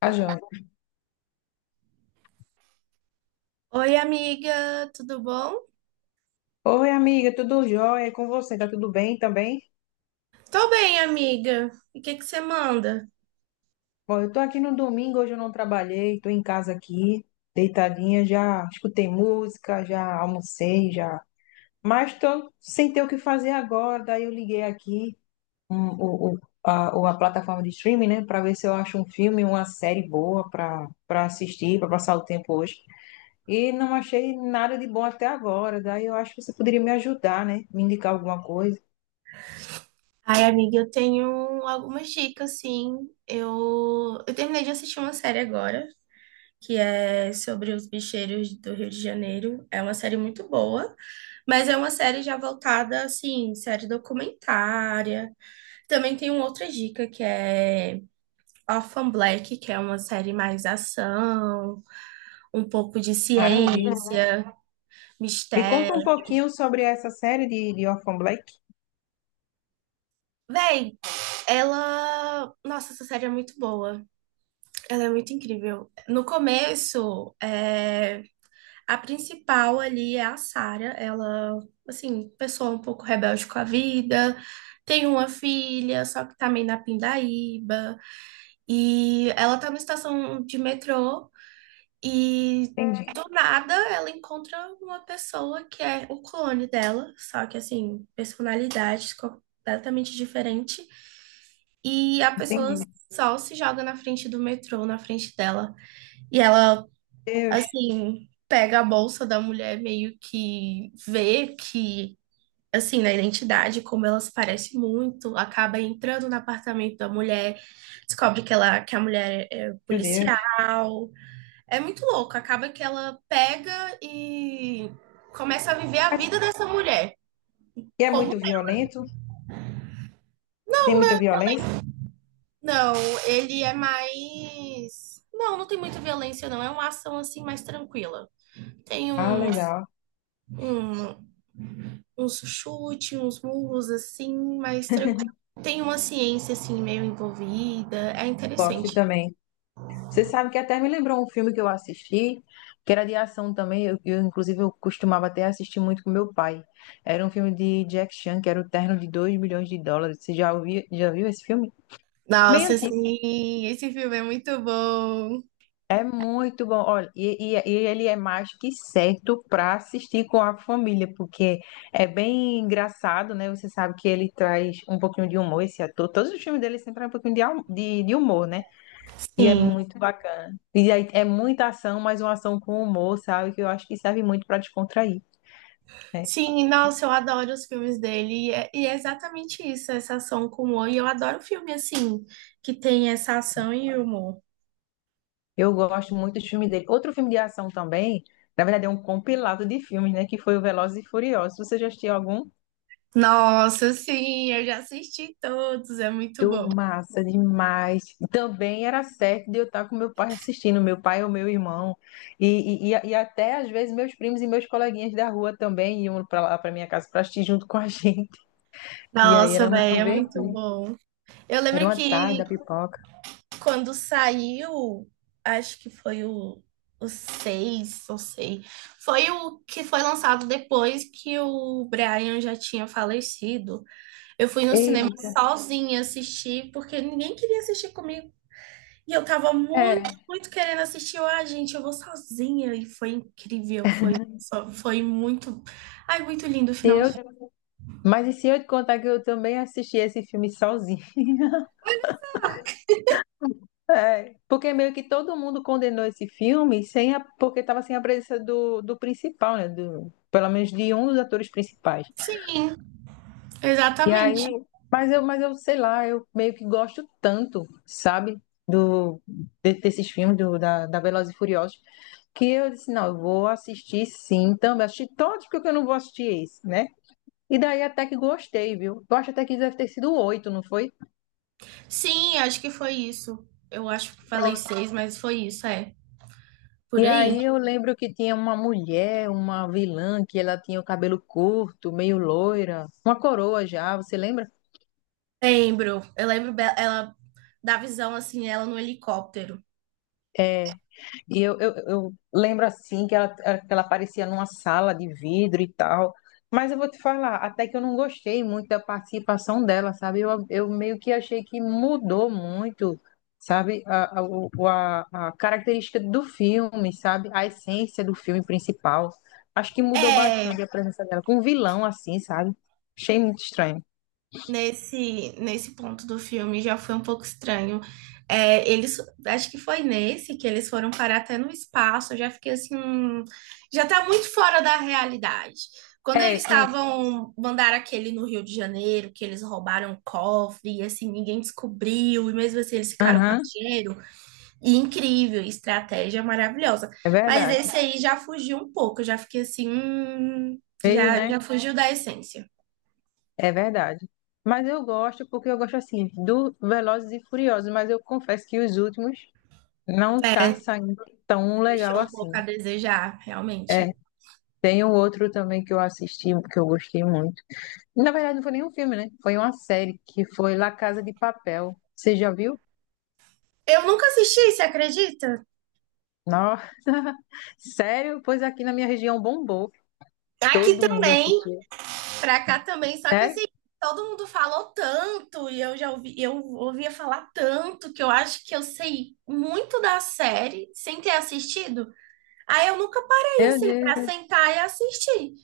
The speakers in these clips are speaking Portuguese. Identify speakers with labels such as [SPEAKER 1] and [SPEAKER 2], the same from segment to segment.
[SPEAKER 1] Tá joia.
[SPEAKER 2] Oi, amiga, tudo bom?
[SPEAKER 1] Oi, amiga, tudo jóia? E com você? Tá tudo bem também?
[SPEAKER 2] Tô bem, amiga. E o que que você manda?
[SPEAKER 1] Bom, eu tô aqui no domingo, hoje eu não trabalhei, tô em casa aqui, deitadinha, já escutei música, já almocei, já. Mas tô sem ter o que fazer agora, daí eu liguei aqui a plataforma de streaming, né, pra ver se eu acho um filme, uma série boa pra assistir, pra passar o tempo hoje. E não achei nada de bom até agora, daí eu acho que você poderia me ajudar, né, me indicar alguma coisa.
[SPEAKER 2] Ai, amiga, eu tenho algumas dicas, sim. Eu terminei de assistir uma série agora, que é sobre os bicheiros do Rio de Janeiro. É uma série muito boa, mas é uma série já voltada, assim, série documentária. Também tem uma outra dica, que é Orphan Black, que é uma série mais ação, um pouco de
[SPEAKER 1] Maravilha.
[SPEAKER 2] ciência,
[SPEAKER 1] Me
[SPEAKER 2] mistério.
[SPEAKER 1] conta um pouquinho sobre essa série de Orphan Black.
[SPEAKER 2] Véi, Ela. Nossa, essa série é muito boa. Ela é muito incrível. No começo, a principal ali é a Sarah. Ela, assim, pessoa um pouco rebelde com a vida. Tem uma filha, só que tá meio na pindaíba. E ela tá numa estação de metrô e
[SPEAKER 1] Entendi,
[SPEAKER 2] do nada ela encontra uma pessoa que é o clone dela, só que assim, personalidade completamente diferente. E a pessoa
[SPEAKER 1] entendi.
[SPEAKER 2] só se joga na frente do metrô, na frente dela. E ela,
[SPEAKER 1] Deus,
[SPEAKER 2] assim, pega a bolsa da mulher, meio que vê que, assim, na identidade, como ela se parece muito, acaba entrando no apartamento da mulher, descobre que ela, que a mulher é
[SPEAKER 1] meu
[SPEAKER 2] policial.
[SPEAKER 1] Deus.
[SPEAKER 2] É muito louco. Acaba que ela pega e começa a viver a
[SPEAKER 1] Mas
[SPEAKER 2] vida dessa mulher.
[SPEAKER 1] e é
[SPEAKER 2] Como?
[SPEAKER 1] muito violento? Tem muita violência?
[SPEAKER 2] Não, ele é mais. Não, não tem muita violência, não. É uma ação assim mais tranquila. Tem
[SPEAKER 1] Ah,
[SPEAKER 2] uns,
[SPEAKER 1] legal.
[SPEAKER 2] um, uns chutes, uns murros assim, mais tranquilo. Tem uma ciência assim meio envolvida. É
[SPEAKER 1] Gosto
[SPEAKER 2] interessante.
[SPEAKER 1] também. Você sabe que até me lembrou um filme que eu assisti, que era de ação também. Inclusive, eu costumava até assistir muito com meu pai. Era um filme de Jack Chan, que era o Terno de Dois milhões de dólares. Você já ouviu, já viu esse filme? Bem
[SPEAKER 2] Nossa,
[SPEAKER 1] antigo.
[SPEAKER 2] sim, esse filme é muito bom.
[SPEAKER 1] É muito bom. Olha, e ele é mais que certo para assistir com a família, porque é bem engraçado, né? Você sabe que ele traz um pouquinho de humor, esse ator. Todos os filmes dele sempre trazem um pouquinho de humor, né? E é
[SPEAKER 2] Sim,
[SPEAKER 1] muito bacana. E aí é muita ação, mas uma ação com humor, sabe? Que eu acho que serve muito para descontrair, né?
[SPEAKER 2] sim, nossa, eu adoro os filmes dele. E é exatamente isso, essa ação com humor. E eu adoro filme assim, que tem essa ação e humor.
[SPEAKER 1] Eu gosto muito dos filmes dele. Outro filme de ação também, na verdade, é um compilado de filmes, né? Que foi o Velozes e Furiosos. Você já assistiu algum?
[SPEAKER 2] Nossa, sim, eu já assisti todos, é muito
[SPEAKER 1] Tô
[SPEAKER 2] bom.
[SPEAKER 1] massa demais. Também era certo de eu estar com meu pai assistindo, meu pai ou meu irmão. E até às vezes meus primos e meus coleguinhas da rua também iam para lá para minha casa para assistir junto com a gente. E aí
[SPEAKER 2] Nossa,
[SPEAKER 1] era muito
[SPEAKER 2] velho, é muito
[SPEAKER 1] divertido.
[SPEAKER 2] bom. Eu
[SPEAKER 1] Era
[SPEAKER 2] lembro
[SPEAKER 1] uma tarde
[SPEAKER 2] que
[SPEAKER 1] da pipoca.
[SPEAKER 2] quando saiu, acho que foi o 6, não sei, foi o que foi lançado depois que o Brian já tinha falecido. Eu fui no cinema
[SPEAKER 1] Eita,
[SPEAKER 2] sozinha assistir, porque ninguém queria assistir comigo. E eu tava muito,
[SPEAKER 1] é.
[SPEAKER 2] muito querendo assistir. Eu, ah, gente, eu vou sozinha. E foi incrível, foi, foi muito. Ai, muito lindo o
[SPEAKER 1] Se
[SPEAKER 2] final.
[SPEAKER 1] eu... Mas e se eu te contar que eu também assisti esse filme sozinho? É. Porque meio que todo mundo condenou esse filme sem a... porque estava sem a presença do principal, né? Do... Pelo menos de um dos atores principais.
[SPEAKER 2] Sim,
[SPEAKER 1] E aí,
[SPEAKER 2] exatamente.
[SPEAKER 1] mas eu sei lá, eu meio que gosto tanto, sabe, do desses filmes da Velozes e Furiosos, que eu disse, não, eu vou assistir sim, também assisti todos porque eu não vou assistir esse, né? E daí até que gostei, viu? Eu acho até que deve ter sido oito, não foi?
[SPEAKER 2] Sim, acho que foi isso. Eu acho que falei
[SPEAKER 1] Pronto.
[SPEAKER 2] seis, mas foi isso, é. Por
[SPEAKER 1] E
[SPEAKER 2] aí.
[SPEAKER 1] aí eu lembro que tinha uma mulher, uma vilã, que ela tinha o cabelo curto, meio loira, uma coroa já, você lembra?
[SPEAKER 2] Lembro. Eu ela da visão assim, ela no helicóptero.
[SPEAKER 1] É, e eu lembro assim que ela aparecia numa sala de vidro e tal. Mas eu vou te falar, até que eu não gostei muito da participação dela, sabe? Eu meio que achei que mudou muito, sabe? A característica do filme, sabe? A essência do filme principal. Acho que mudou
[SPEAKER 2] É,
[SPEAKER 1] bastante a presença dela. Com um vilão assim, sabe? Achei muito estranho.
[SPEAKER 2] nesse ponto do filme já foi um pouco estranho. É, eles, acho que foi nesse que eles foram parar até no espaço. Eu já fiquei assim, já tá muito fora da realidade. Quando eles
[SPEAKER 1] É isso.
[SPEAKER 2] estavam, mandaram aquele no Rio de Janeiro, que eles roubaram o cofre, e assim, ninguém descobriu, e mesmo assim eles ficaram com o
[SPEAKER 1] Aham,
[SPEAKER 2] dinheiro. E incrível, estratégia maravilhosa.
[SPEAKER 1] é
[SPEAKER 2] Mas
[SPEAKER 1] verdade.
[SPEAKER 2] esse aí já fugiu um pouco, eu já fiquei assim,
[SPEAKER 1] Veio,
[SPEAKER 2] já,
[SPEAKER 1] né?
[SPEAKER 2] já fugiu da essência.
[SPEAKER 1] É verdade. Mas eu gosto porque eu gosto assim do Velozes e Furiosos, mas eu confesso que os últimos não tá saindo tão legal
[SPEAKER 2] Deixou um
[SPEAKER 1] assim.
[SPEAKER 2] pouco a desejar,
[SPEAKER 1] É,
[SPEAKER 2] realmente.
[SPEAKER 1] tem um outro também que eu assisti, que eu gostei muito. Na verdade, não foi nem um filme, né? Foi uma série que foi La Casa de Papel. Você já viu?
[SPEAKER 2] Eu nunca assisti, você acredita?
[SPEAKER 1] Nossa, sério? Pois aqui na minha região bombou.
[SPEAKER 2] Aqui
[SPEAKER 1] Todo mundo
[SPEAKER 2] também,
[SPEAKER 1] assistiu.
[SPEAKER 2] pra cá também, só que
[SPEAKER 1] Sério?
[SPEAKER 2] assim, todo mundo falou tanto e eu já ouvi, eu ouvia falar tanto que eu acho que eu sei muito da série sem ter assistido. Aí eu nunca parei
[SPEAKER 1] Meu
[SPEAKER 2] assim pra
[SPEAKER 1] Deus,
[SPEAKER 2] sentar e assistir.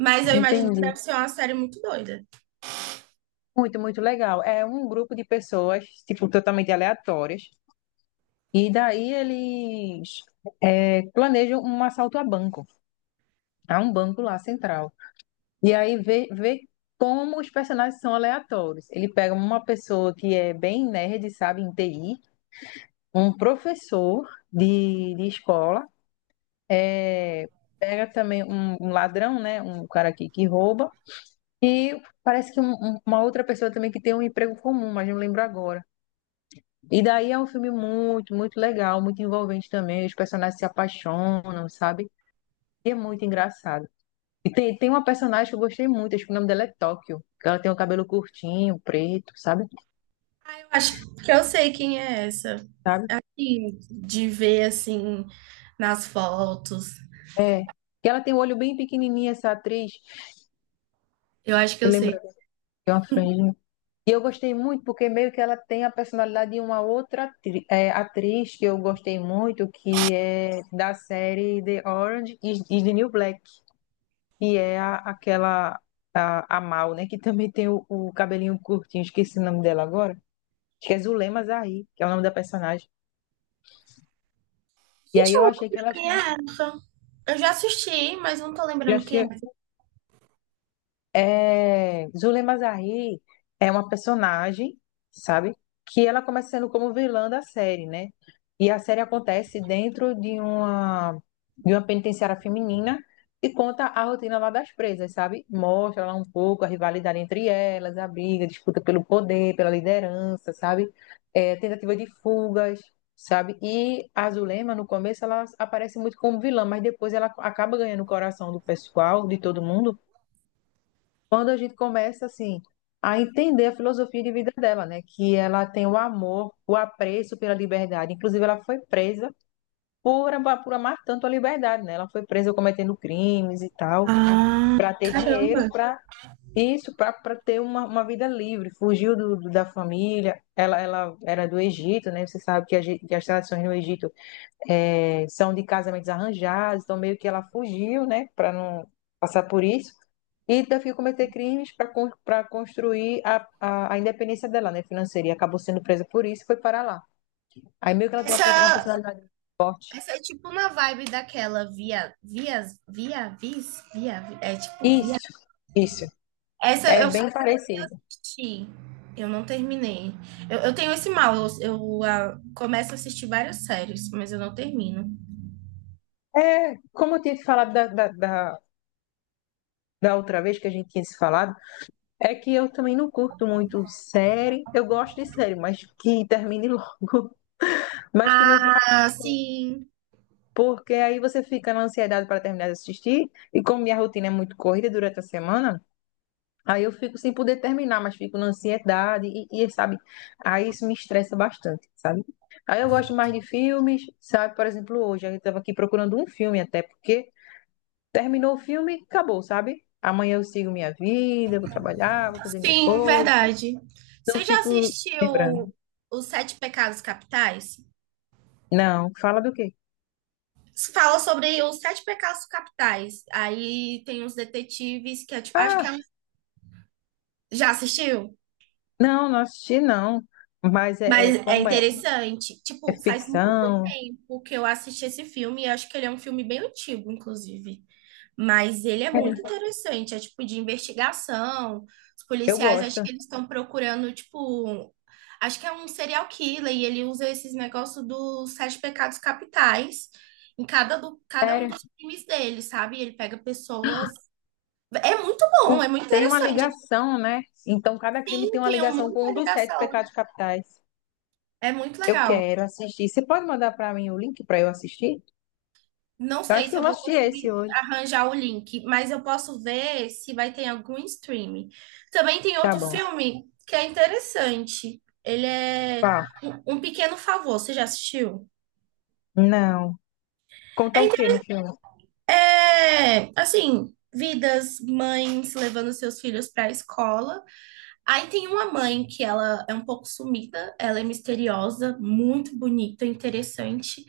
[SPEAKER 2] Mas eu imagino que deve
[SPEAKER 1] entendi.
[SPEAKER 2] ser uma série muito doida.
[SPEAKER 1] Muito, muito legal. É um grupo de pessoas, tipo, totalmente aleatórias. E daí eles planejam um assalto a banco, a um banco lá central. E aí vê como os personagens são aleatórios. Ele pega uma pessoa que é bem nerd, sabe, em TI, um professor de escola, é, pega também um ladrão, né, um cara que rouba, e parece que uma outra pessoa também que tem um emprego comum, mas não lembro agora. E daí é um filme muito legal, muito envolvente também. Os personagens se apaixonam, sabe? É muito engraçado. E tem uma personagem que eu gostei muito, acho que o nome dela é Tóquio. Que Ela tem o cabelo curtinho, preto, sabe?
[SPEAKER 2] Eu acho que eu sei quem é essa.
[SPEAKER 1] Sabe?
[SPEAKER 2] Sim, de ver assim nas fotos.
[SPEAKER 1] É, que ela tem o olho bem pequenininho, essa atriz.
[SPEAKER 2] Eu acho que
[SPEAKER 1] Me
[SPEAKER 2] eu sei.
[SPEAKER 1] lembra de uma franjinha. E eu gostei muito porque meio que ela tem a personalidade de uma outra atriz que eu gostei muito, que é da série The Orange is the New Black, que é a, aquela, a Mal, né? Que também tem o cabelinho curtinho, esqueci o nome dela agora. Acho que é Zulema Zahir, que é o nome da personagem. E
[SPEAKER 2] Gente,
[SPEAKER 1] aí
[SPEAKER 2] eu
[SPEAKER 1] eu
[SPEAKER 2] não lembro
[SPEAKER 1] achei que elas
[SPEAKER 2] quem
[SPEAKER 1] têm.
[SPEAKER 2] é essa. Eu já assisti, mas não tô
[SPEAKER 1] Já
[SPEAKER 2] lembrando quem é.
[SPEAKER 1] achei, é, Zulema Zahir é uma personagem, sabe? Que ela começa sendo como vilã da série, né? E a série acontece dentro de uma penitenciária feminina e conta a rotina lá das presas, sabe? Mostra lá um pouco a rivalidade entre elas, a briga, a disputa pelo poder, pela liderança, sabe? É, tentativa de fugas, sabe? E a Zulema, no começo, ela aparece muito como vilã, mas depois ela acaba ganhando o coração do pessoal, de todo mundo quando a gente começa assim a entender a filosofia de vida dela, né? Que ela tem o amor, o apreço pela liberdade. Inclusive, ela foi presa por amar tanto a liberdade, né? Ela foi presa cometendo crimes e tal,
[SPEAKER 2] Ah,
[SPEAKER 1] para ter dinheiro,
[SPEAKER 2] caramba.
[SPEAKER 1] para isso, para ter uma vida livre. Fugiu da família. Ela era do Egito, né? Você sabe que, que as tradições no Egito é, são de casamentos arranjados, então meio que ela fugiu, né, para não passar por isso. E teve que cometer crimes para para construir a independência dela, né, financeira. E acabou sendo presa por isso e foi para lá. Aí meio que ela tem uma, uma
[SPEAKER 2] Essa,
[SPEAKER 1] personalidade forte.
[SPEAKER 2] essa é tipo na vibe daquela via, vias, via, vis, via, vi- é tipo via.
[SPEAKER 1] Isso, isso.
[SPEAKER 2] Essa
[SPEAKER 1] É
[SPEAKER 2] eu só
[SPEAKER 1] bem parecido.
[SPEAKER 2] assisti, eu não terminei. Eu tenho esse mal, eu, ah, começo a assistir várias séries, mas eu não termino.
[SPEAKER 1] É, como eu tinha te falado da outra vez que a gente tinha se falado, é que eu também não curto muito série. Eu gosto de série, mas que termine logo. Mas que não vá.
[SPEAKER 2] Ah, sim,
[SPEAKER 1] Porque aí você fica na ansiedade para terminar de assistir, e como minha rotina é muito corrida durante a semana, aí eu fico sem poder terminar, mas fico na ansiedade, e, sabe, aí isso me estressa bastante, sabe? Aí eu gosto mais de filmes, sabe? Por exemplo, hoje eu estava aqui procurando um filme até, porque terminou o filme, acabou, sabe? Amanhã eu sigo minha vida, vou trabalhar, vou fazer minhas
[SPEAKER 2] sim,
[SPEAKER 1] coisas, sabe?
[SPEAKER 2] verdade.
[SPEAKER 1] Não
[SPEAKER 2] Você já
[SPEAKER 1] fico lembrando.
[SPEAKER 2] assistiu Os Sete Pecados Capitais?
[SPEAKER 1] Não, fala do quê?
[SPEAKER 2] Fala sobre os sete pecados capitais. Aí tem uns detetives que é, tipo, acho que
[SPEAKER 1] Ah,
[SPEAKER 2] já assistiu,
[SPEAKER 1] não, não assisti não. Mas é,
[SPEAKER 2] mas
[SPEAKER 1] é
[SPEAKER 2] é
[SPEAKER 1] como é,
[SPEAKER 2] interessante.
[SPEAKER 1] é
[SPEAKER 2] Tipo, faz muito
[SPEAKER 1] ficção,
[SPEAKER 2] tempo que eu assisti esse filme e acho que ele é um filme bem antigo, inclusive. Mas ele é
[SPEAKER 1] sério,
[SPEAKER 2] muito interessante, é tipo de investigação. Os
[SPEAKER 1] eu
[SPEAKER 2] policiais acho
[SPEAKER 1] gosto.
[SPEAKER 2] que eles estão procurando tipo, acho que é um serial killer e ele usa esses negócios dos sete pecados capitais em cada um
[SPEAKER 1] Sério.
[SPEAKER 2] dos crimes dele, sabe? Ele pega pessoas. É muito bom, é muito
[SPEAKER 1] Tem uma
[SPEAKER 2] interessante.
[SPEAKER 1] ligação, né? Então, cada crime
[SPEAKER 2] Eu
[SPEAKER 1] tem uma
[SPEAKER 2] tenho
[SPEAKER 1] ligação com
[SPEAKER 2] muita
[SPEAKER 1] um dos sete
[SPEAKER 2] ligação.
[SPEAKER 1] pecados capitais.
[SPEAKER 2] É muito
[SPEAKER 1] Eu
[SPEAKER 2] legal.
[SPEAKER 1] quero assistir. Você pode mandar para mim o link para eu assistir?
[SPEAKER 2] Não
[SPEAKER 1] Eu
[SPEAKER 2] sei
[SPEAKER 1] acho
[SPEAKER 2] se
[SPEAKER 1] que eu
[SPEAKER 2] eu
[SPEAKER 1] vou
[SPEAKER 2] vou
[SPEAKER 1] assistir esse
[SPEAKER 2] conseguir
[SPEAKER 1] hoje.
[SPEAKER 2] arranjar o link, mas eu posso ver se vai ter algum streaming. Também tem
[SPEAKER 1] Tá
[SPEAKER 2] outro
[SPEAKER 1] bom.
[SPEAKER 2] filme que é interessante. Ele é
[SPEAKER 1] Tá.
[SPEAKER 2] Um Pequeno Favor. Você já assistiu?
[SPEAKER 1] Não. Conta
[SPEAKER 2] É,
[SPEAKER 1] o que no
[SPEAKER 2] inte-
[SPEAKER 1] filme?
[SPEAKER 2] assim, vidas, mães levando seus filhos para a escola. Aí tem uma mãe que ela é um pouco sumida, ela é misteriosa, muito bonita, interessante.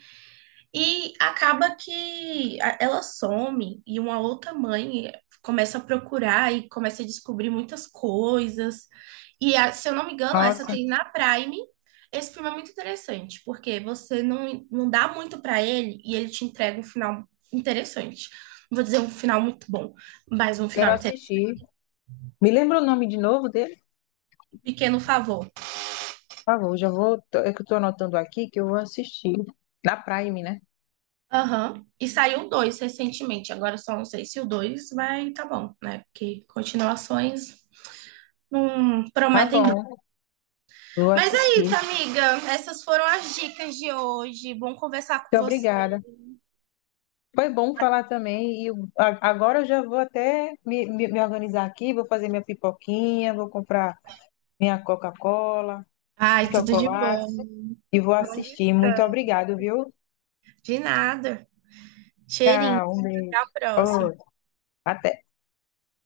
[SPEAKER 2] E acaba que ela some e uma outra mãe começa a procurar e começa a descobrir muitas coisas. E se eu não me engano, essa
[SPEAKER 1] Nossa,
[SPEAKER 2] tem na Prime. Esse filme é muito interessante, porque você não, não dá muito pra ele e ele te entrega um final interessante. Não vou dizer um final muito bom, mas um
[SPEAKER 1] quero
[SPEAKER 2] final interessante.
[SPEAKER 1] assistir. Me lembra o nome de novo dele?
[SPEAKER 2] Um pequeno favor.
[SPEAKER 1] Por favor, já vou. É que eu tô anotando aqui que eu vou assistir. Na Prime, né?
[SPEAKER 2] Aham. E saiu o dois recentemente. Agora eu só não sei se o dois vai tá bom, né? Porque continuações não
[SPEAKER 1] Tá
[SPEAKER 2] prometem muito.
[SPEAKER 1] bom. Vou
[SPEAKER 2] Mas é
[SPEAKER 1] assistir.
[SPEAKER 2] isso, amiga. Essas foram as dicas de hoje. Bom conversar com
[SPEAKER 1] Muito
[SPEAKER 2] você.
[SPEAKER 1] obrigada. Foi bom falar também. Agora eu já vou até me organizar aqui, vou fazer minha pipoquinha, vou comprar minha Coca-Cola,
[SPEAKER 2] Ai, tudo de
[SPEAKER 1] chocolate
[SPEAKER 2] bom.
[SPEAKER 1] e vou
[SPEAKER 2] Bom
[SPEAKER 1] assistir. Muito
[SPEAKER 2] descanso.
[SPEAKER 1] obrigado, viu?
[SPEAKER 2] De nada. Cheirinho.
[SPEAKER 1] Tchau, um
[SPEAKER 2] Até
[SPEAKER 1] beijo.
[SPEAKER 2] a próxima.
[SPEAKER 1] Outro. Até.